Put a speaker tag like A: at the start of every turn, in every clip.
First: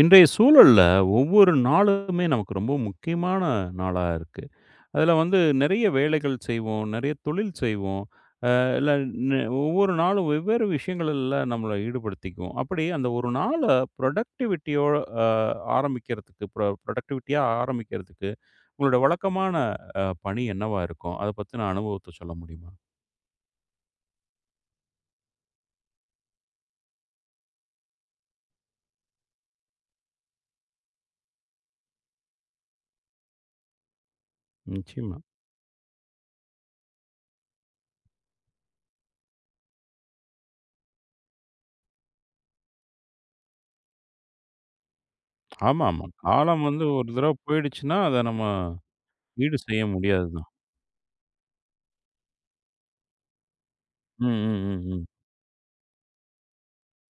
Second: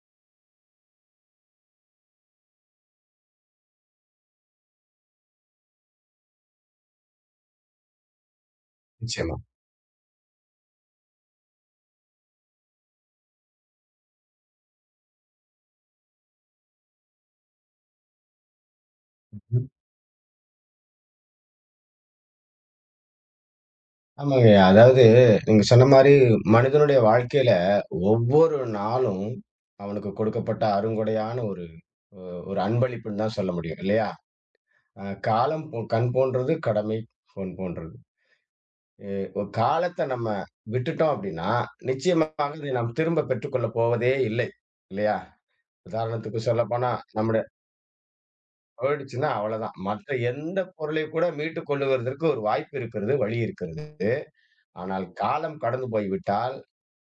A: இன்றைய சூழல்ல ஒவ்வொரு நாளுமே நமக்கு ரொம்ப முக்கியமான நாளா இருக்கு. அதுல வந்து நெறைய வேலைகள் செய்வோம், நெறைய தொழில் செய்வோம். அ இல்ல
B: நிச்சயமா.
A: நெ ஒவ்வொரு நாளும் வெவ்வேறு விஷயங்கள்ல நம்மள ஈடுபடுத்திக்குவோம். அப்படி அந்த ஒரு நாள ப்ரொடக்டிவிட்டியோ அ ஆரம்பிக்கிறதுக்கு ப்ரொடக்டிவிட்டியா ஆரம்பிக்கிறதுக்கு உங்களோட வழக்கமான
B: ம்.
A: பணி என்னவா இருக்கும்? அத பத்தின அனுபவத்த சொல்ல முடியுமா?
B: ஆமாங்க. அதாவது நீங்க சொன்ன மாரி மனிதனுடைய வாழ்க்கையில ஒவ்வொரு நாளும் அவனுக்கு கொடுக்கப்பட்ட அருங்கொடையான அ ஒரு அன்பளிப்புன்னு தான் சொல்ல முடியும் இல்லையா?
A: நிச்சயமா.
B: காலம் கண் போன்றது, கடமை பொன் போன்றது. எ ஒ காலத்த நம்ம விட்டுட்டோம் அப்படின்னா, நிச்சயமாக இதை நாம் திரும்ப பெற்றுக்கொள்ள போவதே இல்லை. இல்லையா?
A: ஆமாமா.
B: உதாரணத்துக்கு
A: காலம் வந்து
B: சொல்லப்போனா,
A: ஒரு தடவ
B: நம்முடைய
A: போயிடுச்சுன்னா, அத நம்ம
B: போயிடுச்சுன்னா
A: ஈடு
B: அவ்வளதான்.
A: செய்ய
B: மற்ற
A: முடியாது தான்.
B: எந்த பொருளை கூட மீட்டுக் கொள்ளுவதற்கு ஒரு வாய்ப்பு இருக்கிறது, வழி இருக்கிறது.
A: ம், ம், ம்,
B: ஆனால்
A: ம்.
B: காலம் கடந்து போய்விட்டால்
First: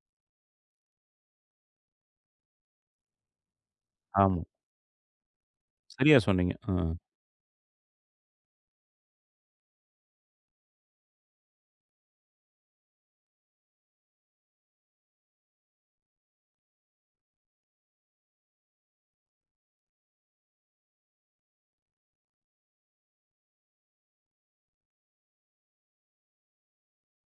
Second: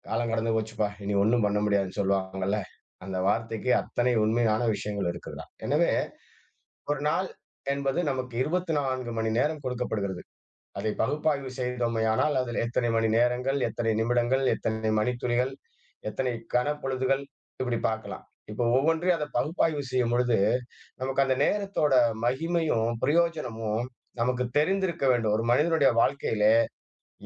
B: காலம் கடந்து போச்சுப்பா, இனி ஒண்ணும் பண்ண முடியாதுன்னு சொல்லுவாங்கல்ல. அந்த வார்த்தைக்கு அத்தனை
A: ஆமா.
B: உண்மையான விஷயங்கள் இருக்குதுடா. எனவே,
A: சரியா சொன்னீங்க.
B: ஒரு நாள் என்பது நமக்கு 24 மணி நேரம் கொடுக்கப்படுகிறது. அதை பகுப்பாய்வு செய்தோமேயானால், அதில் எத்தனை மணி நேரங்கள், எத்தனை நிமிடங்கள், எத்தனை மணித்துளிகள், எத்தனை கணப்பொழுதுகள் இப்படி பார்க்கலாம். இப்போ ஒவ்வொன்றையும் அதை பகுப்பாய்வு செய்யும் பொழுது, நமக்கு அந்த நேரத்தோட மகிமையும், பிரயோஜனமும் நமக்கு தெரிந்திருக்க வேண்டும். ஒரு மனிதனுடைய வாழ்க்கையிலே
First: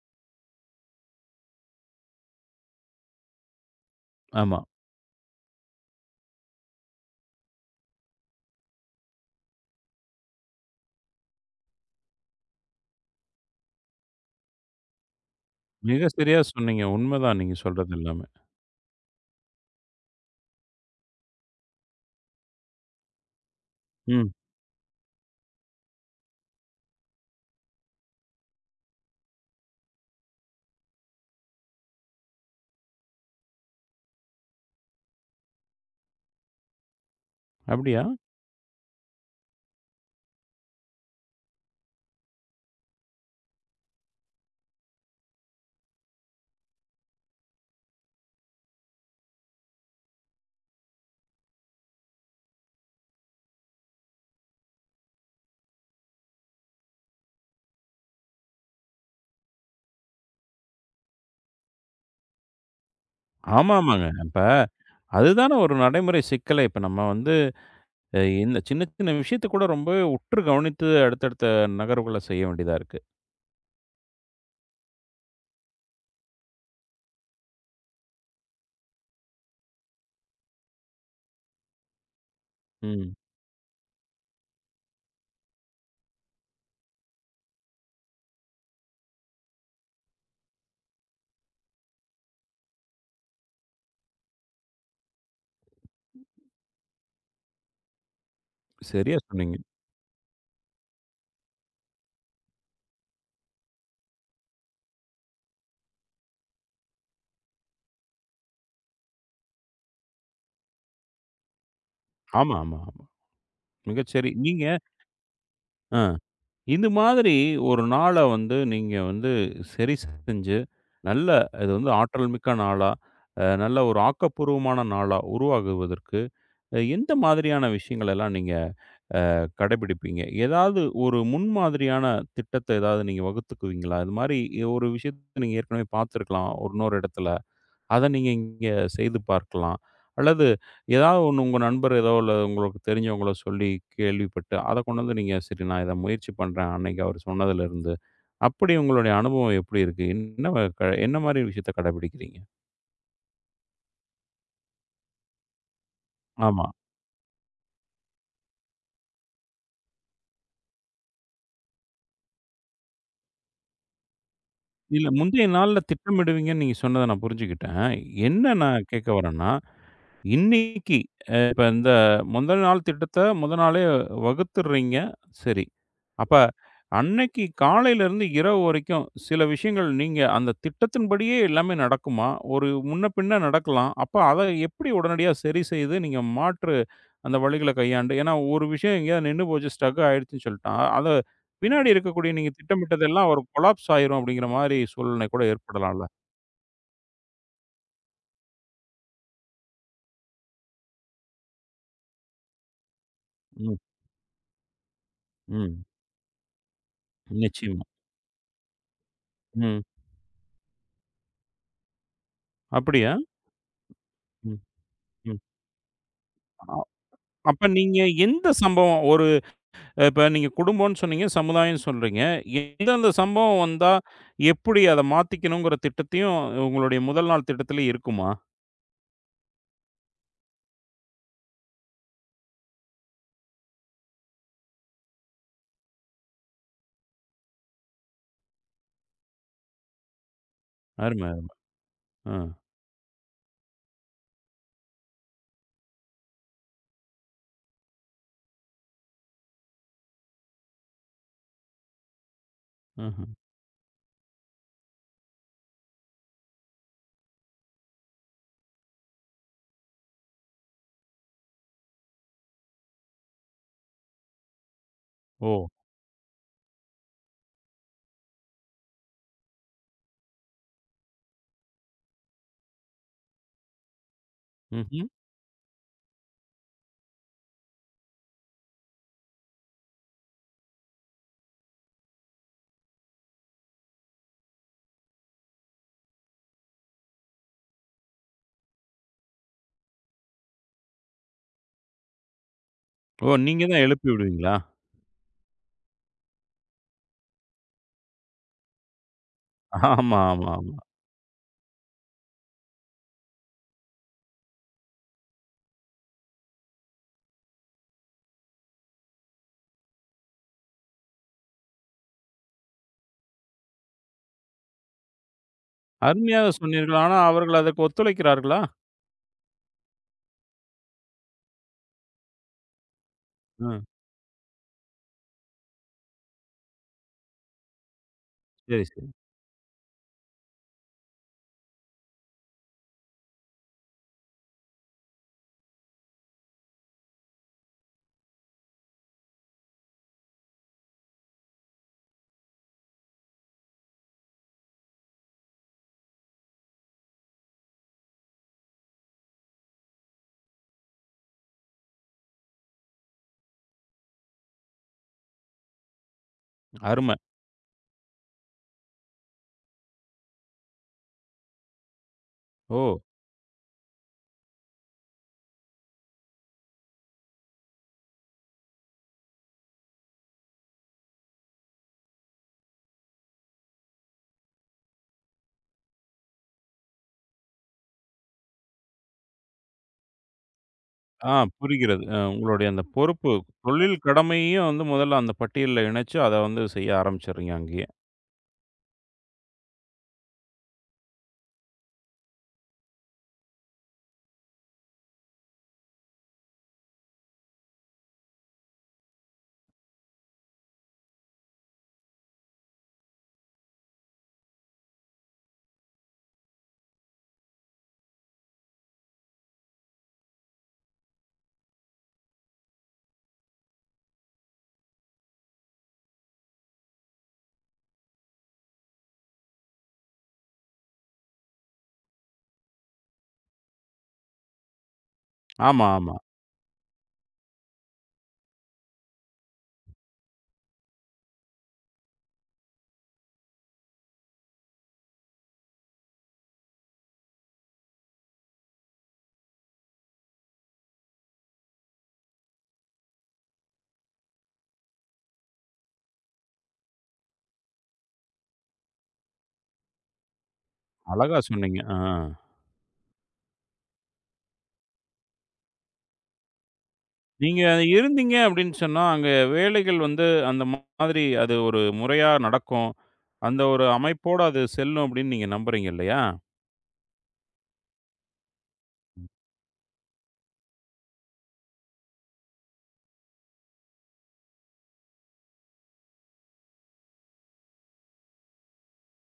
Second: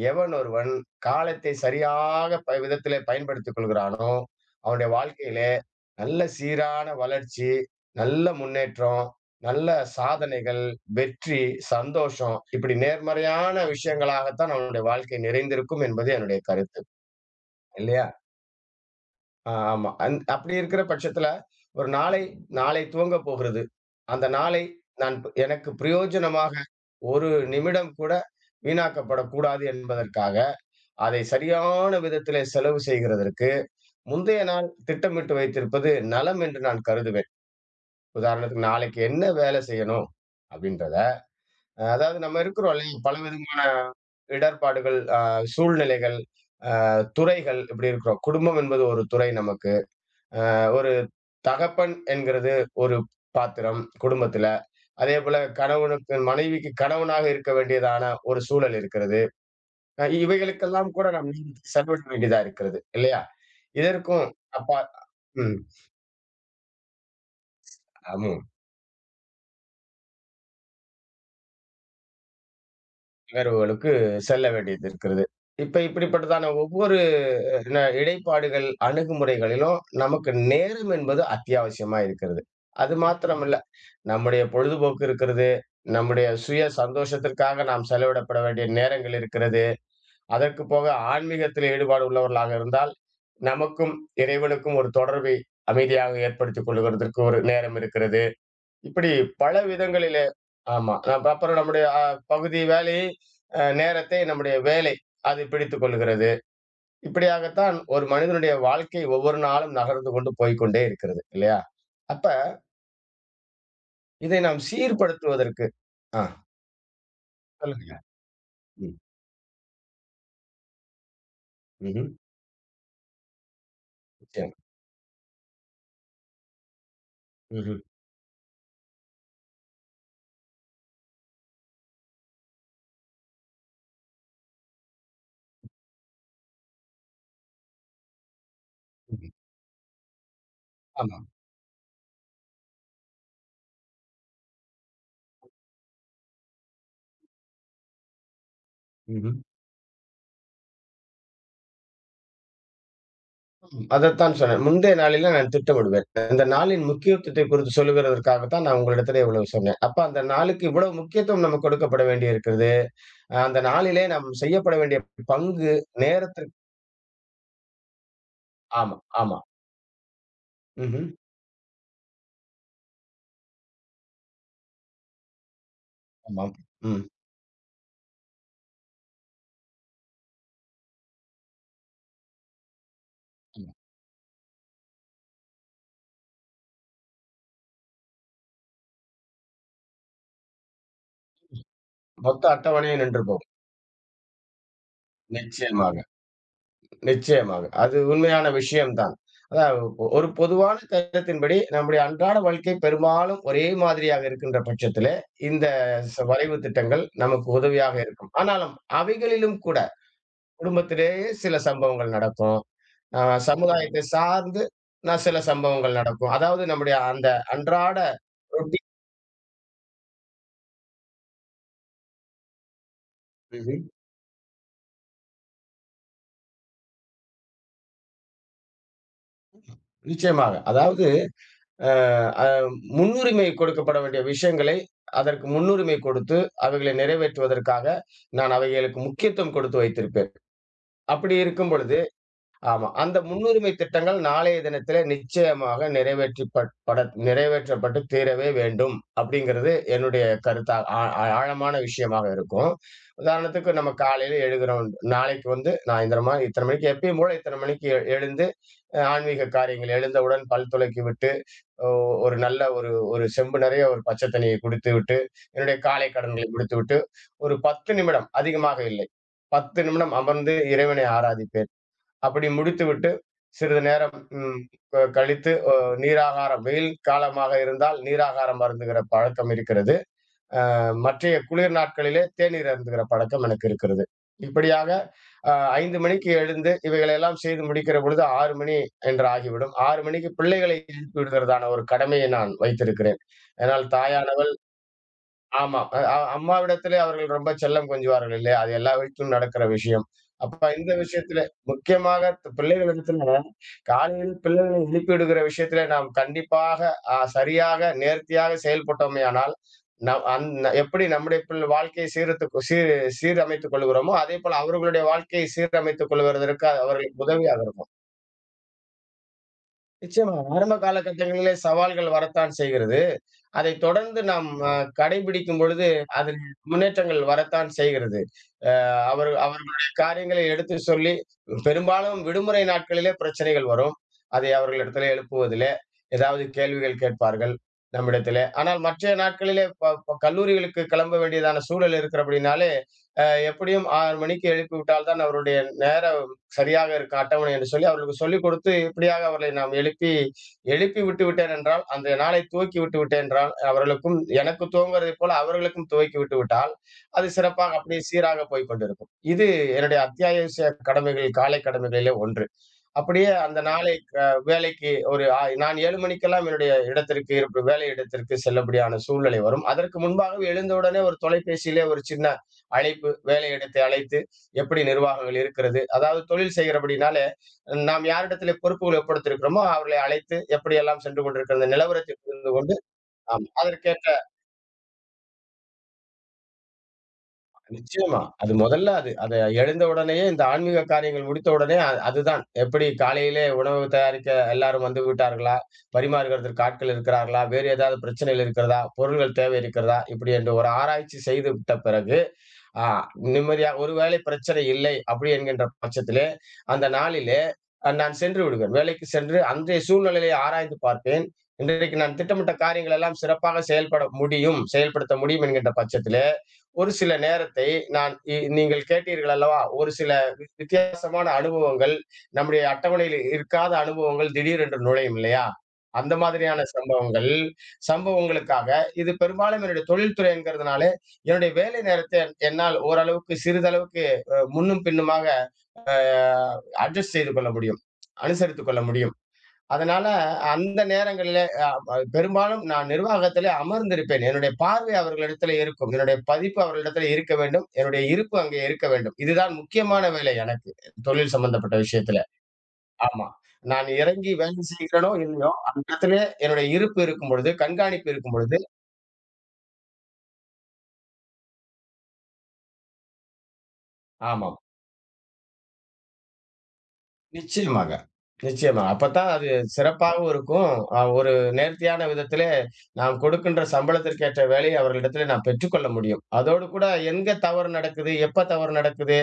B: எவன் ஒருவன் காலத்தை சரியாக விதத்திலே பயன்படுத்திக் கொள்கிறானோ,
A: ஆமா.
B: அவனுடைய வாழ்க்கையிலே நல்ல சீரான வளர்ச்சி, நல்ல முன்னேற்றம், நல்ல சாதனைகள், வெற்றி, சந்தோஷம் இப்படி நேர்மறையான விஷயங்களாகத்தான் அவனுடைய வாழ்க்கை நிறைந்திருக்கும்
A: மிக
B: என்பது
A: சரியா
B: என்னுடைய கருத்து.
A: சொன்னீங்க. உண்மதான் நீங்க சொல்றது
B: இல்லையா?
A: எல்லாமே.
B: ஆமா. அப்படி இருக்கிற பட்சத்தில ஒரு நாளை நாளை துவங்கப் போகிறது. அந்த
A: ம்.
B: நாளை நான் எனக்கு பிரயோஜனமாக ஒரு நிமிடம் கூட வீணாக்கப்படக்கூடாது என்பதற்காக அதை சரியான விதத்திலே செலவு செய்கிறதற்கு, முந்தைய நாள் திட்டமிட்டு வைத்திருப்பது நலம் என்று நான் கருதுவேன்.
A: அப்படியா?
B: உதாரணத்துக்கு நாளைக்கு என்ன வேலை செய்யணும்? அப்படின்றத, அதாவது நம்ம இருக்கிறோம் இல்லையா? பலவிதமான இடர்பாடுகள், சூழ்நிலைகள், துறைகள் இப்படி இருக்கிறோம். குடும்பம் என்பது ஒரு துறை நமக்கு. அ ஒரு தகப்பன் என்கிறது ஒரு பாத்திரம் குடும்பத்தில. அதேபோல கணவனுக்கு மனைவிக்கு கணவனாக இருக்க வேண்டியதான ஒரு சூழல் இருக்கிறது. இவைகளுக்கெல்லாம் கூட நாம் நேரத்தை செலவிட வேண்டியதா இருக்கிறது இல்லையா?
A: ஆமாமாங்க.
B: இதற்கும்
A: இப்ப
B: அப்பா ம்.
A: அதுதான ஒரு நடைமுறை சிக்கலே. இப்ப நம்ம வந்து
B: ஆமா.
A: இந்த சின்ன சின்ன விஷயத்த கூட ரொம்பவே உற்று கவனித்து அடுத்தடுத்த நகர்வுகள செய்ய வேண்டியதா இருக்கு.
B: நிகழ்வுகளுக்கு செல்ல வேண்டியது இருக்கிறது. இப்ப இப்படிப்பட்டதான ஒவ்வொரு இடைப்பாடுகள், அணுகுமுறைகளிலும் நமக்கு நேரம் என்பது அத்தியாவசியமா இருக்கிறது. அது
A: ம்.
B: மாத்திரமல்ல, நம்முடைய பொழுதுபோக்கு இருக்கிறது. நம்முடைய சுய சந்தோஷத்திற்காக நாம் செலவிடப்பட வேண்டிய நேரங்கள் இருக்கிறது. அதற்கு போக ஆன்மீகத்தில் ஈடுபாடு உள்ளவர்களாக இருந்தால், நமக்கும் இறைவனுக்கும் ஒரு தொடர்பை அமைதியாக ஏற்படுத்திக் கொள்ளுகிறதற்கு ஒரு நேரம் இருக்கிறது. இப்படி
A: சரியா
B: பல
A: சொன்னீங்க.
B: விதங்களிலே ஆமா. அப்புறம் நம்முடைய பகுதி வேலையை நேரத்தை நம்முடைய வேலை அது பிடித்துக் கொள்கிறது. இப்படியாகத்தான் ஒரு மனிதனுடைய வாழ்க்கை ஒவ்வொரு நாளும் நகர்ந்து கொண்டு போய்க்கொண்டே இருக்கிறது இல்லையா? அப்ப
A: ஆமா, ஆமா, ஆமா. மிகச்சரி.
B: இதை நாம்
A: நீங்க
B: சீர்படுத்துவதற்கு
A: அ
B: ஆ
A: இந்த மாதிரி ஒரு
B: சொல்லுங்க.
A: நாள வந்து நீங்க
B: ம்.
A: வந்து சரி செஞ்சு, நல்ல இது வந்து
B: ம்ஹ்ம்.
A: ஆற்றல் மிக்க நாளா, நல்ல ஒரு
B: நிச்சயமா.
A: ஆக்கப்பூர்வமான நாளா உருவாகுவதற்கு எந்த மாதிரியான
B: ம்ஹ்ம்.
A: விஷயங்களெல்லாம் நீங்க கடைபிடிப்பீங்க? ஏதாவது ஒரு முன்மாதிரியான திட்டத்த ஏதாவது நீங்க வகுத்துக்குவீங்களா? இது மாரி ஒரு விஷயத்த நீங்க ஏற்கனவே பார்த்துருக்கலாம், ஒரு இன்னொரு இடத்துல. அத நீங்க இங்க செய்து
B: ம்ஹ்ம்.
A: பார்க்கலாம். அல்லது
B: ஆமா.
A: ஏதாவது ஒண்ணு உங்க நண்பர் ஏதோ இல்ல உங்களுக்கு தெரிஞ்சவங்களோ சொல்லி கேள்விப்பட்டு, அத கொண்டு வந்து நீங்க சரி நான் இத முயற்சி பண்றேன் அன்னைக்கு அவர் சொன்னதுலருந்து. அப்படி உங்களுடைய
B: ம்ஹ்ம்.
A: அனுபவம் எப்படி இருக்கு? என்ன வ க என்ன மாரி விஷயத்த கடைபிடிக்கிறீங்க?
B: அதத்தான் சொன்னேன். முந்தைய நாளிலே நான் திட்டமிடுவேன். இந்த
A: ஆமா.
B: நாளின் முக்கியத்துவத்தை குறித்து சொல்லுகிறதற்காகத்தான் நான் உங்களிடத்திலே இவ்வளவு சொன்னேன். அப்ப அந்த நாளுக்கு இவ்வளவு முக்கியத்துவம் நம்ம கொடுக்கப்பட வேண்டி இருக்கிறது. அந்த நாளிலே நாம் செய்யப்பட வேண்டிய
A: இல்ல முந்தைய
B: பங்கு,
A: நாள்ல
B: நேரத்திற்கு
A: திட்டமிடுவீங்கன்னு நீங்க சொன்னத நான் புரிஞ்சுக்கிட்டேன். என்ன நான்
B: ஆமா,
A: கேட்க
B: ஆமா.
A: வரேன்னா, இன்னைக்கு
B: ம்ஹ்ம்.
A: அ இப்ப இந்த முதல் நாள் திட்டத்த முதல் நாளே வகுத்துடுறீங்க. சரி. அப்ப
B: ஆமாம். ம்.
A: அன்னைக்கு காலையிலருந்து இரவு வரைக்கும் சில விஷயங்கள் நீங்க அந்த திட்டத்தின்படியே எல்லாமே நடக்குமா? ஒரு முன்ன பின்ன நடக்கலாம். அப்ப அத எப்படி உடனடியா சரி செய்து நீங்க மாற்று அந்த வழிகள கையாண்டு ஏன்னா ஒரு விஷயம் எங்கேயாவது நின்னு போச்சு ஸ்டக் ஆயிடுச்சுன்னு சொல்ட்டா, அத பின்னாடி இருக்கக்கூடிய
B: மொத்த
A: நீங்க
B: அட்டவணையும் நின்று
A: திட்டமிட்டதெல்லாம் ஒரு
B: போகும்.
A: கொலாப்ஸ் ஆயிரும் அப்படிங்கிற மாரி சூழ்நிலை கூட
B: நிச்சயமாக.
A: ஏற்படலாம்ல?
B: நிச்சயமாக. அது உண்மையான விஷயம் தான். அதான் ஒரு பொதுவான கருத்தின்படி நம்முடைய அன்றாட வாழ்க்கை பெரும்பாலும் ஒரே
A: ம்,
B: மாதிரியாக இருக்கின்ற பட்சத்திலே, இந்த
A: ம்.
B: வரைவு திட்டங்கள் நமக்கு
A: நிச்சயமா.
B: உதவியாக இருக்கும். ஆனாலும் அவைகளிலும் கூட
A: ம்.
B: குடும்பத்திலேயே சில சம்பவங்கள் நடக்கும்.
A: அப்படியா?
B: அ சமுதாயத்தை
A: ம்,
B: சார்ந்து நான் சில
A: ம்.
B: சம்பவங்கள் நடக்கும். அதாவது நம்முடைய அந்த
A: அப்ப
B: அன்றாட
A: நீங்க எந்த
B: ரொட்டீன்
A: சம்பவம் ஒரு இப்ப நீங்க குடும்பம்னு சொன்னீங்க, சமுதாயம்னு சொல்றீங்க. எந்தெந்த சம்பவம்
B: ம்ஹ்ம்.
A: வந்தா, எப்படி அத மாத்திக்கணுங்கிற திட்டத்தையும் உங்களுடைய முதல் நாள் திட்டத்திலே இருக்குமா?
B: நிச்சயமாக. அதாவது அ அ முன்னுரிமை கொடுக்கப்பட வேண்டிய விஷயங்களை, அதற்கு முன்னுரிமை கொடுத்து, அவைகளை நிறைவேற்றுவதற்காக, நான் அவைகளுக்கு முக்கியத்துவம் கொடுத்து வைத்திருப்பேன்.
A: அருமை,
B: அப்படி
A: அருமை.
B: இருக்கும் பொழுது
A: அ,
B: ஆமா. அந்த முன்னுரிமை திட்டங்கள் நாளைய தினத்திலே நிச்சயமாக நிறைவேற்றிப்பட் பட நிறைவேற்றப்பட்டு தீரவே வேண்டும். அப்படிங்கிறது என்னுடைய கருத்தா ஆ ஆ ஆழமான விஷயமாக இருக்கும்.
A: ம்ஹ்ம்.
B: உதாரணத்துக்கு நம்ம காலையில எழுகிறோம். நாளைக்கு வந்து நான் இந்த மாரி இத்தன மணிக்கு எப்பயும் போல இத்தன மணிக்கு எழுந்து ஆன்மீக காரியங்கள் எழுந்தவுடன் பல் துலக்கி விட்டு ஒ ஒரு நல்ல ஒரு ஒரு செம்பு நிறைய ஒரு பச்சை தண்ணியை குடித்துவிட்டு,
A: ஓ!
B: என்னுடைய காலை கடன்களை முடித்துவிட்டு, ஒரு 10 நிமிடம் அதிகமாக இல்லை. 10 நிமிடம் அமர்ந்து இறைவனை ஆராதிப்பேன். அப்படி முடித்துவிட்டு, சிறிது நேரம் ம் க
A: ம்ஹ்ம்.
B: கழித்து, நீராகாரம் வெயில் காலமாக இருந்தால் நீராகாரம் அருந்துகிற பழக்கம் இருக்கிறது. மற்றைய குளிர் நாட்களிலே தேநீர் அருந்துகிற பழக்கம் எனக்கு இருக்கிறது. இப்படியாக அ 5 மணிக்கு எழுந்து இவைகளெல்லாம் செய்து முடிக்கிற பொழுது 6 மணி என்று ஆகிவிடும். 6 மணிக்கு பிள்ளைகளை எழுப்பி விடுகிறதான ஒரு கடமையை நான் வைத்திருக்கிறேன்.
A: ஓ! நீங்க தான்
B: ஏனால்
A: எழுப்பி
B: தாயான
A: விடுவீங்களா?
B: ஆமா. அ அ அம்மாவிடத்திலே அவர்கள் ரொம்ப செல்லம் கொஞ்சுவார்கள் இல்லையா? அது எல்லா வீட்டிலும் நடக்கிற விஷயம்.
A: ஆமா, ஆமா,
B: அப்ப
A: ஆமா.
B: இந்த விஷயத்திலே முக்கியமாக பிள்ளைகளிடத்தில காலையில் பிள்ளைகளை எழுப்பிவிடுகிற விஷயத்திலே நாம் கண்டிப்பாக சரியாக, நேர்த்தியாக செயல்பட்டோமேயானால், நம் அந் எப்படி நம்முடைய வாழ்க்கையை சீரத்து சீர் சீரமைத்துக் கொள்கிறோமோ, அதேபோல அவர்களுடைய வாழ்க்கையை சீரமைத்துக்
A: அருமையாக
B: கொள்வதற்கு
A: சொன்னீர்கள். ஆனா,
B: அவர்களுக்கு
A: அவர்கள்
B: உதவியாக
A: அதற்கு
B: இருக்கும்.
A: ஒத்துழைக்கிறார்களா?
B: நிச்சயமா ஆரம்ப காலகட்டங்களிலே சவால்கள் வரத்தான் செய்கிறது. அதைத்
A: ம்.
B: தொடர்ந்து நாம் கடைபிடிக்கும் பொழுது, அதில் முன்னேற்றங்கள் வரத்தான் செய்கிறது. அ
A: சரி, சரி.
B: அவர் அவர்களுடைய காரியங்களை எடுத்துச் சொல்லி, பெரும்பாலும் விடுமுறை நாட்களிலே பிரச்சனைகள் வரும். அதை அவர்களிடத்திலே எழுப்புவதிலே, ஏதாவது கேள்விகள் கேட்பார்கள் நம்மிடத்திலே. ஆனால் மற்றைய நாட்களிலே ப ப கல்லூரிகளுக்கு கிளம்ப வேண்டியதான சூழல் இருக்கிறபடினாலே, அ எப்படியும் 6 மணிக்கு எழுப்பிவிட்டால் தான் அவருடைய நேரம் சரியாக இருக்கும் அட்டவணை என்று சொல்லி அவர்களுக்கு சொல்லிக் கொடுத்து, இப்படியாக அவர்களை நாம் எழுப்பி எழுப்பி விட்டு விட்டேன் என்றால், அந்த நாளை துவக்கி விட்டு விட்டேன் என்றால், அவர்களுக்கும் எனக்கு துவங்குவதைப் போல அவர்களுக்கும் துவக்கி விட்டு விட்டால்,
A: அருமை.
B: அது சிறப்பாக அப்படியே சீராக போய்க் கொண்டிருக்கும். இது என்னுடைய அத்தியாவசிய கடமைகள், காலை கடமைகளிலே ஒன்று.
A: ஓ!
B: அப்படியே அந்த நாளை வேலைக்கு ஒரு ஆ நான் 7 மணிக்கெல்லாம் என்னுடைய இடத்திற்கு இருப்பு வேலை இடத்திற்கு செல்லப்படியான சூழ்நிலை வரும். அதற்கு முன்பாகவே எழுந்தவுடனே ஒரு தொலைபேசியிலே ஒரு சின்ன அழைப்பு, வேலை இடத்தை அழைத்து, எப்படி நிர்வாகங்கள் இருக்கிறது? அதாவது தொழில் செய்கிறபடினாலே, நாம் யாரிடத்திலே பொறுப்புகள் ஒப்படைத்திருக்கிறோமோ, அவர்களை அழைத்து எப்படியெல்லாம் சென்று
A: ஆ
B: கொண்டிருக்கிறது
A: புரிகிறது.
B: நிலவரத்தை புரிந்து
A: உங்களுடைய
B: கொண்டு
A: அந்த பொறுப்பு,
B: ஆமா
A: தொழில்
B: அதற்கேற்ற
A: கடமையையும் வந்து முதல்ல அந்த பட்டியல்ல இணைச்சு, அத வந்து செய்ய ஆரம்பிச்சுடுறீங்க அங்கேயே.
B: நிச்சயமா. அது முதல்ல அது அத எழுந்த உடனேயே இந்த ஆன்மீக காரியங்கள் முடித்த உடனே அதுதான். எப்படி காலையிலே உணவு தயாரிக்க எல்லாரும் வந்து விட்டார்களா? பரிமாறுகிறதற்கு ஆட்கள் இருக்கிறார்களா? வேறு ஏதாவது பிரச்சனைகள் இருக்கிறதா? பொருள்கள் தேவை இருக்கிறதா? இப்படி என்று ஒரு ஆராய்ச்சி செய்து விட்ட பிறகு ஆ நிம்மதியா ஒருவேளை பிரச்சனை இல்லை அப்படி என்கின்ற பட்சத்திலே, அந்த நாளிலே நான் சென்று விடுவேன். வேலைக்கு சென்று அன்றைய சூழ்நிலையை ஆராய்ந்து பார்ப்பேன். இன்றைக்கு நான் திட்டமிட்ட காரியங்கள் எல்லாம் சிறப்பாக செயல்பட முடியும், செயல்படுத்த முடியும் என்கின்ற பட்சத்திலே, ஒரு சில நேரத்தை நான் நீங்கள் கேட்டீர்கள் அல்லவா? ஒரு சில வித்தியாசமான அனுபவங்கள், நம்முடைய அட்டவணையில் இருக்காத அனுபவங்கள் திடீரென்று நுழையும் இல்லையா?
A: ஆமா,
B: அந்த
A: ஆமா.
B: மாதிரியான சம்பவங்கள், சம்பவங்களுக்காக இது பெரும்பாலும் என்னுடைய தொழில்துறைங்கிறதுனால என்னுடைய வேலை நேரத்தை என்னால் ஓரளவுக்கு சிறிதளவுக்கு முன்னும் பின்னுமாக அ அட்ஜஸ்ட் செய்து கொள்ள முடியும். அனுசரித்துக் கொள்ள முடியும். அதனால அந்த நேரங்களிலே அ அ பெரும்பாலும் நான் நிர்வாகத்திலே அமர்ந்திருப்பேன். என்னுடைய பார்வை அவர்களிடத்திலே இருக்கும். என்னுடைய பதிப்பு அவர்களிடத்திலே இருக்க வேண்டும். என்னுடைய இருப்பு அங்கே இருக்க வேண்டும். இதுதான் முக்கியமான வேலை எனக்கு. தொழில்
A: அழகா
B: சம்பந்தப்பட்ட
A: சொன்னீங்க. ஆ.
B: விஷயத்தில. ஆமா. நான் இறங்கி வேலை செய்கிறேனோ! இல்லையோ! அந்த இடத்திலே என்னுடைய இருப்பு இருக்கும் பொழுது,
A: நீங்க
B: கண்காணிப்பு இருக்கும்
A: இருந்தீங்க
B: பொழுது
A: அப்படின்னு சொன்னா, அங்க வேலைகள் வந்து அந்த மாதிரி அது ஒரு முறையா நடக்கும். அந்த ஒரு அமைப்போட
B: ஆமா.
A: அது செல்லும் அப்படின்னு நீங்க நம்புறீங்க இல்லையா?
B: நிச்சயமாக, நிச்சயமா. அப்பத்தான் அது சிறப்பாகவும் இருக்கும். ஒரு நேர்த்தியான விதத்திலே நாம் கொடுக்கின்ற சம்பளத்திற்கு ஏற்ற வேலையை அவர்களிடத்திலே நாம் பெற்றுக்கொள்ள முடியும். அதோடு கூட எங்க தவறு நடக்குது, எப்ப தவறு நடக்குது,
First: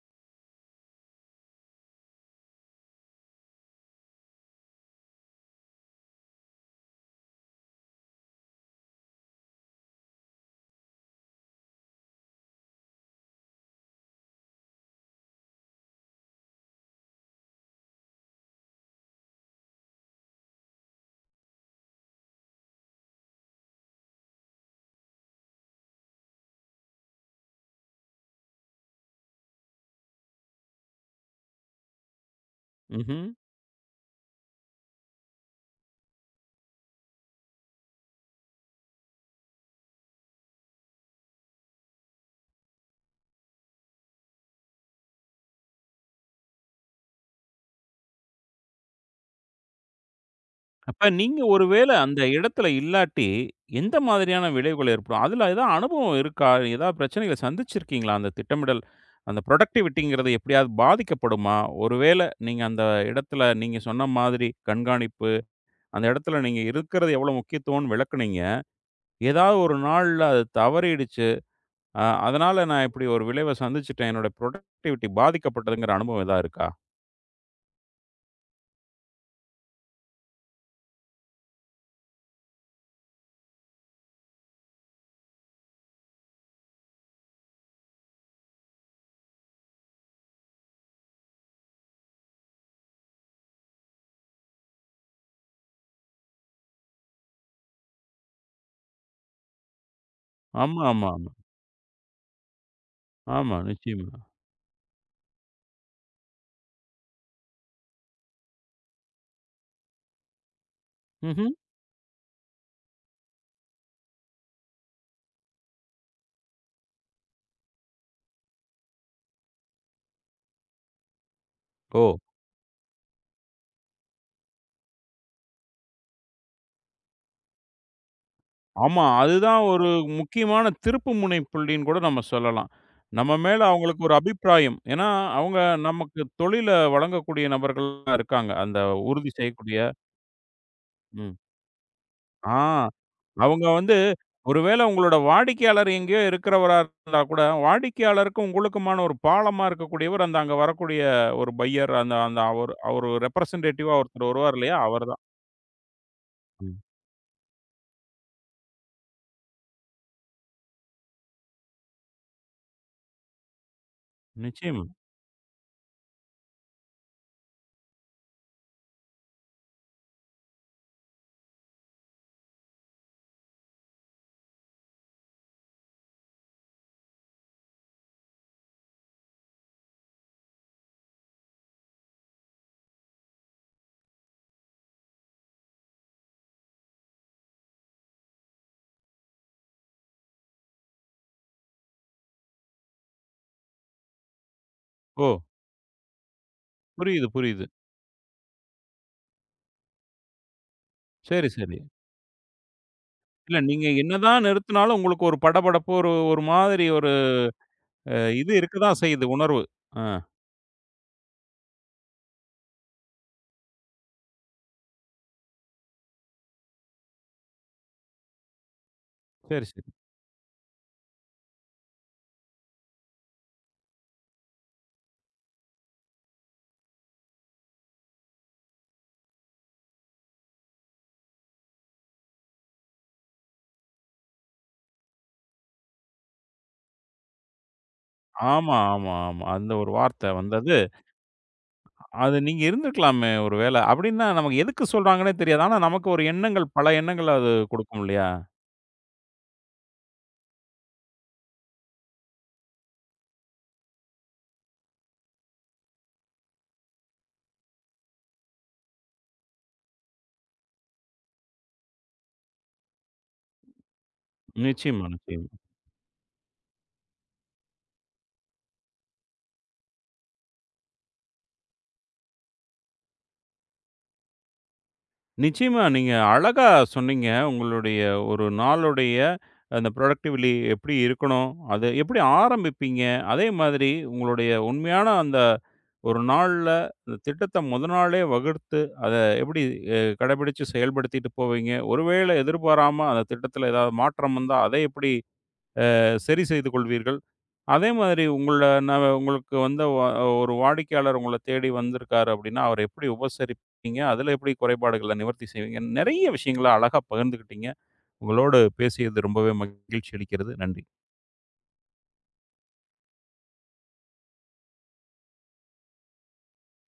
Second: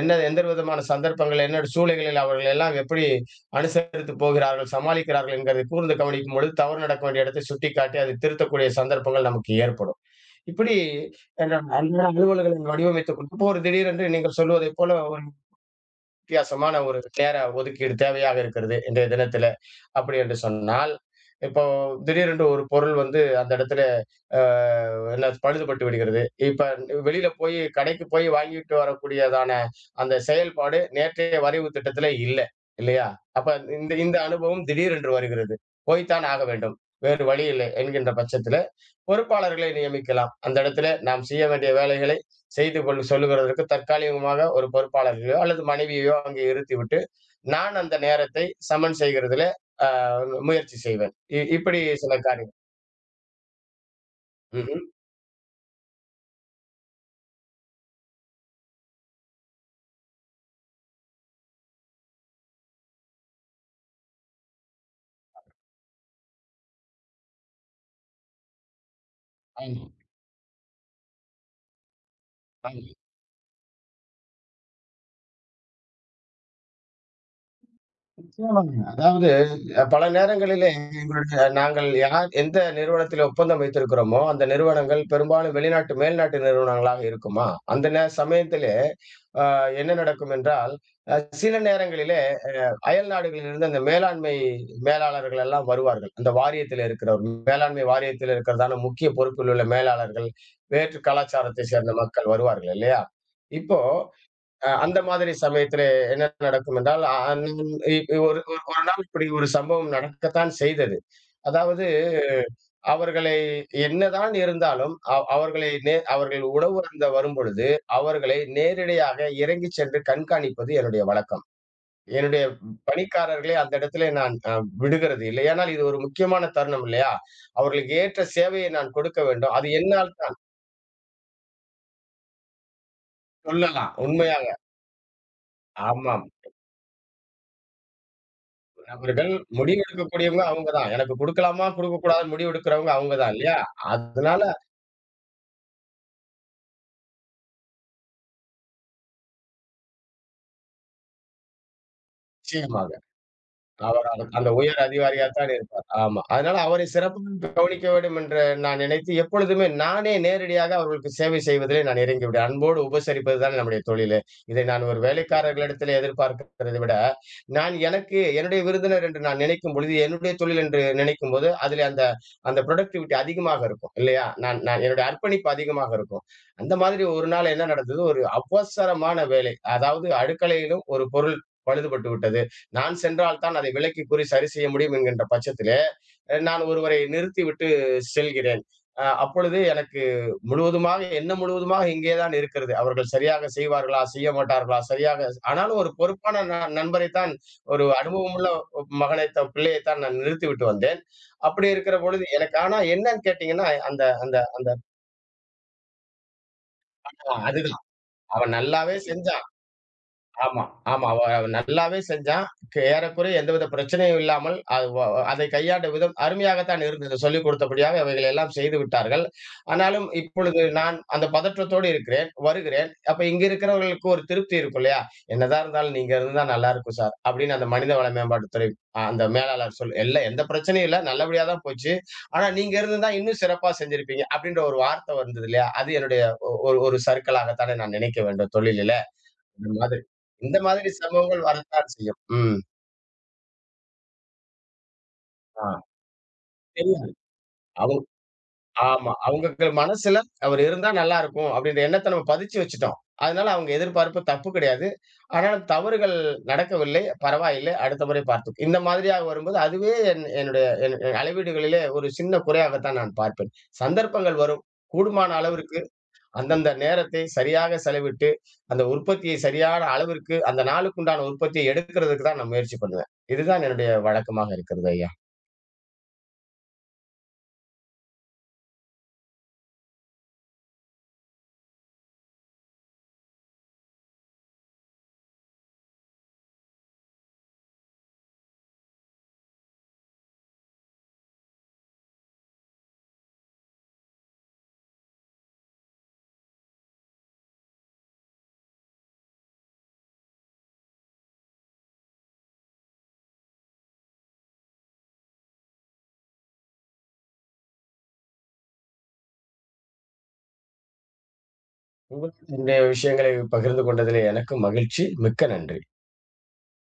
B: என்ன எந்த விதமான சந்தர்ப்பங்கள், என்ன சூழ்நிலைகளில் அவர்கள் எல்லாம் எப்படி அனுசரித்து போகிறார்கள், சமாளிக்கிறார்கள் என்கிறதை கூர்ந்து கவனிக்கும் பொழுது, தவறு நடக்க வேண்டிய இடத்தை சுட்டிக்காட்டி, அதை திருத்தக்கூடிய சந்தர்ப்பங்கள் நமக்கு ஏற்படும். இப்படி என்ற அன்றாட அலுவல்களை வடிவமைத்துக் கொண்டு, இப்போ ஒரு திடீரென்று நீங்கள் சொல்வதைப் போல ஒரு வித்தியாசமான ஒரு நேர ஒதுக்கீடு தேவையாக இருக்கிறது இன்றைய தினத்தில. அப்படி என்று சொன்னால், இப்போ திடீரென்று ஒரு பொருள் வந்து அந்த இடத்துல அ என்ன பழுதுபட்டு விடுகிறது. இப்ப வெளியில போய் கடைக்கு போய் வாங்கிட்டு வரக்கூடியதான அந்த செயல்பாடு நேற்றைய வரைவு திட்டத்தில இல்ல, இல்லையா?
A: ம்ஹ்ம்.
B: அப்ப இந்த இந்த அனுபவம் திடீரென்று வருகிறது. போய்த்தான் ஆக வேண்டும். வேறு வழி இல்லை என்கின்ற பட்சத்தில, பொறுப்பாளர்களை நியமிக்கலாம். அந்த இடத்தில நாம் செய்ய வேண்டிய வேலைகள செய்து கொள் சொல்லுகிறதற்கு தற்காலிகமாக ஒரு பொறுப்பாளர்களையோ அல்லது மனைவியையோ அங்கே இருத்திவிட்டு, நான் அந்த நேரத்தை சமன் செய்கிறதிலே அ முயற்சி
A: அப்ப
B: செய்வேன்.
A: நீங்க ஒரு
B: இப்படி
A: வேள
B: சில
A: அந்த
B: காரியம்.
A: இடத்துல இல்லாட்டி, எந்த மாதிரியான
B: ம்ஹ்ம்.
A: விளைவுகள் ஏற்படும்? அதுல ஏதாவது அனுபவம் இருக்கா? ஏதாவது பிரச்சனைகள சந்திச்சிருக்கீங்களா? அந்த திட்டமிடல், அந்த புரொடக்டிவிட்டிங்கிறது எப்படியாவது பாதிக்கப்படுமா? ஒருவேள நீங்க அந்த இடத்துல நீங்க சொன்ன மாதிரி கண்காணிப்பு, அந்த இடத்துல நீங்க இருக்கிறது எவ்வளவு முக்கியத்துவம்னு விளக்குனீங்க. ஏதாவது ஒரு
B: ஆமா,
A: நாள்ல அது தவறிடுச்சு. அதனால நான்
B: ஆமா.
A: இப்படி ஒரு விளைவ சந்திச்சுட்டேன். என்னோட புரொடக்டிவிட்டி பாதிக்கப்பட்டதுங்கிற அனுபவம் எதா இருக்கா?
B: நிச்சயமாக. அதாவது பல நேரங்களிலே எங்களுடைய நாங்கள் யார் எந்த நிறுவனத்தில ஒப்பந்தம் வைத்திருக்கிறோமோ, அந்த நிறுவனங்கள் பெரும்பாலும் வெளிநாட்டு மேல்நாட்டு நிறுவனங்களாக இருக்குமா? அந்த சமயத்திலே அ என்ன நடக்கும் என்றால், அ சில நேரங்களிலே அ அயல் நாடுகளிலிருந்து அந்த மேலாண்மை மேலாளர்கள் எல்லாம் வருவார்கள். அந்த வாரியத்திலே இருக்கிறவர் மேலாண்மை வாரியத்தில் இருக்கிறதான முக்கிய பொறுப்பில் உள்ள மேலாளர்கள்,
A: ஆமா,
B: வேற்று
A: ஆமா, ஆமா.
B: கலாச்சாரத்தை சேர்ந்த மக்கள் வருவார்கள் இல்லையா?
A: ஆமா,
B: இப்போ
A: நிச்சயமா.
B: அந்த மாதிரி சமயத்திலே என்ன நடக்கும் என்றால், அன்னைக்கு இ இ- ஒரு ஒரு ஒரு நாள் இப்படி ஒரு சம்பவம் நடக்கத்தான் செய்தது.
A: ம்ஹ்ம்.
B: அதாவது அவர்களை என்னதான் இருந்தாலும், அவர்களை அவர்கள் உணவு அருந்த வரும்பொழுது, அவர்களை நேரிடையாக இறங்கிச் சென்று கண்காணிப்பது என்னுடைய வழக்கம்.
A: ஓ!
B: என்னுடைய பணிக்காரர்களை அந்த இடத்திலே நான் விடுகிறது இல்லை. ஏனால் இது ஒரு முக்கியமான தருணம் இல்லையா? அவர்களுக்கு ஏற்ற சேவையை நான்
A: ஆமா.
B: கொடுக்க வேண்டும்.
A: அதுதான்
B: அது
A: ஒரு
B: என்னால் தான்
A: முக்கியமான திருப்புமுனை புள்ளின்னு கூட நம்ம சொல்லலாம். நம்ம மேல
B: சொல்லலாம்.
A: அவங்களுக்கு ஒரு
B: உண்மையா
A: அபிப்பிராயம். ஏன்னா, அவங்க
B: ஆமா.
A: நமக்கு தொழில வழங்கக்கூடிய நபர்களா இருக்காங்க. அந்த
B: அவர்கள்
A: உறுதி செய்யக்கூடிய
B: முடிவெடுக்கக்கூடியவங்க அவங்க தான். எனக்கு
A: ம்.
B: குடுக்கலாமா, குடுக்கக்கூடாதான்னு
A: ஆ.
B: முடிவெடுக்கிறவங்க அவங்க தான் இல்லையா?
A: அவங்க வந்து
B: அதனால
A: ஒருவேள உங்களோட வாடிக்கையாளர் எங்கேயோ இருக்கிறவரா இருந்தா கூட, வாடிக்கையாளருக்கும் உங்களுக்குமான ஒரு பாலமா இருக்கக்கூடியவர், அந்த அங்க வரக்கூடிய ஒரு பையர் அந்த அந்த அவரு
B: நிச்சயமாக.
A: அவரு ரெப்ரசன்டேட்டிவா
B: அவர் அந்த
A: ஒருத்தர்
B: அந்த
A: வருவார் இல்லையா?
B: உயர்
A: அவர் தான்.
B: அதிகாரியாத்தான் இருப்பார். ஆமா. அதனால
A: ம்.
B: அவரை சிறப்பாக கவனிக்க வேண்டும் என்று நான் நினைத்து, எப்பொழுதுமே நானே நேரடியாக அவர்களுக்கு சேவை செய்வதிலே நான் இறங்கிவிடுவேன். அன்போடு உபசரிப்பது தான் நம்முடைய தொழிலே. இதை
A: நிச்சயமா.
B: நான் ஒரு வேலைக்காரர்களிடத்திலே எதிர்பார்க்கிறதை விட, நான் எனக்கு என்னுடைய விருந்தினர் என்று நான் நினைக்கும் பொழுது, என்னுடைய தொழில் என்று நினைக்கும்போது, அதிலே அந்த அந்த புரொடக்டிவிட்டி அதிகமாக இருக்கும். இல்லையா? நான் நான் என்னுடைய அர்ப்பணிப்பு அதிகமாக இருக்கும். அந்த மாதிரி ஒரு நாள் என்ன நடந்தது, ஒரு அவசரமான வேலை. அதாவது அடுக்கலையிலும் ஒரு பொருள் பழுதுபட்டு விட்டது. நான் சென்றால் தான் அதை விலைக்கு கூறி சரி செய்ய முடியும் என்கின்ற பட்சத்திலே, நான் ஒருவரை நிறுத்திவிட்டு செல்கிறேன். அப்பொழுது எனக்கு முழுவதுமாக எண்ணம் முழுவதுமாக இங்கே தான் இருக்கிறது. அவர்கள் சரியாக செய்வார்களா? செய்ய மாட்டார்களா? சரியாக
A: ஓ!
B: ஆனாலும் ஒரு பொறுப்பான
A: புரியுது,
B: நண்பரைத்தான்
A: புரியுது.
B: ஒரு அனுபவமுள்ள பிள்ளையைத்தான் நான் நிறுத்திவிட்டு வந்தேன்.
A: சரி,
B: அப்படி
A: சரி.
B: இருக்கிற பொழுது எனக்கு ஆனா என்னன்னு
A: இல்ல
B: கேட்டீங்கன்னா,
A: நீங்க
B: அந்த அந்த
A: என்னதான்
B: அந்த
A: நிறுத்தினாலும் உங்களுக்கு ஒரு படபடப்பு ஒரு ஒரு மாதிரி ஒரு
B: அதுதான்.
A: அ இது
B: அவன் நல்லாவே
A: இருக்கதான் செய்யுது
B: செஞ்சு
A: உணர்வு. ஆ.
B: ஆமா, ஆமா. அவ அவ நல்லாவே செஞ்சான். ஏறக்குறைய எந்தவித பிரச்சனையும் இல்லாமல், அது அதை கையாண்ட விதம் அருமையாகத்தான் இருந்தது. சொல்லிக் கொடுத்தபடியாக அவைகளை எல்லாம் செய்து விட்டார்கள்.
A: சரி, சரி.
B: ஆனாலும் இப்பொழுது நான் அந்த பதற்றத்தோடு இருக்கிறேன், வருகிறேன். அப்ப இங்க இருக்கிறவர்களுக்கு ஒரு திருப்தி இருக்கும் இல்லையா? "என்னதான் இருந்தாலும் நீங்க இருந்தா நல்லா இருக்கும் சார்." அப்படின்னு அந்த மனிதவள மேம்பாட்டுத்துறை அந்த மேலாளர் சொல் "இல்ல எந்த பிரச்சனையும் இல்ல. நல்லபடியா தான் போச்சு. ஆனா நீங்க இருந்திருந்தா இன்னும் சிறப்பா செஞ்சிருப்பீங்க." அப்படின்ற ஒரு வார்த்தை வந்தது இல்லையா? அது என்னுடைய ஒ ஒரு ஒரு சறுக்கலாகத்தானே நான் நினைக்க வேண்டும்
A: ஆமா,
B: தொழிலில.
A: ஆமா, ஆமா.
B: இந்த
A: அந்த ஒரு
B: மாதிரி
A: வார்த்தை
B: இந்த
A: வந்தது.
B: மாதிரி சம்பவங்கள் வரத்தான் செய்யும்.
A: அது
B: ம்.
A: நீங்க இருந்திருக்கலாமே ஒரு வேள. அப்டின்னா நமக்கு எதுக்கு சொல்றாங்கன்னே தெரியாது.
B: ஆ.
A: ஆனா நமக்கு ஒரு எண்ணங்கள், பல
B: தெரியும்.
A: எண்ணங்கள் அது
B: அவுங்
A: குடுக்கும் இல்லையா?
B: ஆமா. அவுங்களுக்கு மனசுல அவர் இருந்தா நல்லா இருக்கும் அப்டின்ற எண்ணத்த நம்ம பதிச்சு வச்சுட்டோம். அதனால அவங்க எதிர்பார்ப்பு தப்பு கிடையாது. ஆனாலும் தவறுகள் நடக்கவில்லை. பரவாயில்லை. அடுத்த முறை பார்த்துக் இந்த மாதிரியாக வரும்போது அதுவே என் என்னுடைய என் என் அளவீடுகளிலே ஒரு சின்ன குறையாகத்தான் நான் பார்ப்பேன். சந்தர்ப்பங்கள் வரும்.
A: நிச்சயமா,
B: கூடுமான
A: நிச்சயமா.
B: அளவிற்கு அந்தந்த நேரத்தை சரியாக செலவிட்டு, அந்த உற்பத்தியை சரியான அளவிற்கு அந்த நாளுக்குண்டான உற்பத்தியை எடுக்கிறதுக்கு தான் நான் முயற்சி பண்ணுவேன். இதுதான் என்னுடைய வழக்கமாக இருக்கிறது ஐயா.
A: நிச்சயமா நீங்க அழகா சொன்னீங்க. உங்களுடைய ஒரு நாளுடைய அந்த ப்ரொடக்டிவ்லி எப்டி இருக்கணும்? அது எப்டி ஆரம்பிப்பீங்க? அதே மாதிரி உங்களுடைய உண்மையான அந்த ஒரு நாள்ல அந்த திட்டத்த மொத நாளே வகுத்து, அத எப்டி கடைபிடிச்சு செயல்படுத்திட்டு போவீங்க? ஒருவேள எதிர்பாராம அந்த திட்டத்துல ஏதாவது மாற்றம் வந்தா, அதை எப்டி சரி செய்து கொள்வீர்கள்? அதே மாதிரி உங்களுக்கு வந்த வ ஒரு வாடிக்கையாளர் உங்கள தேடி வந்திருக்காரு அப்படின்னா, அவர எப்படி உபசரிப்பீங்க? அதில எப்படி குறைபாடுகள நிவர்த்தி செய்வீங்க? நெறைய விஷயங்கள அழகா பகிர்ந்துக்கிட்டீங்க. உங்களோடு பேசியது ரொம்பவே மகிழ்ச்சி அளிக்கிறது. நன்றி.
B: உங்களுடன் என்னுடைய விஷயங்களை பகிர்ந்து கொண்டதிலே எனக்கும் மகிழ்ச்சி. மிக்க நன்றி.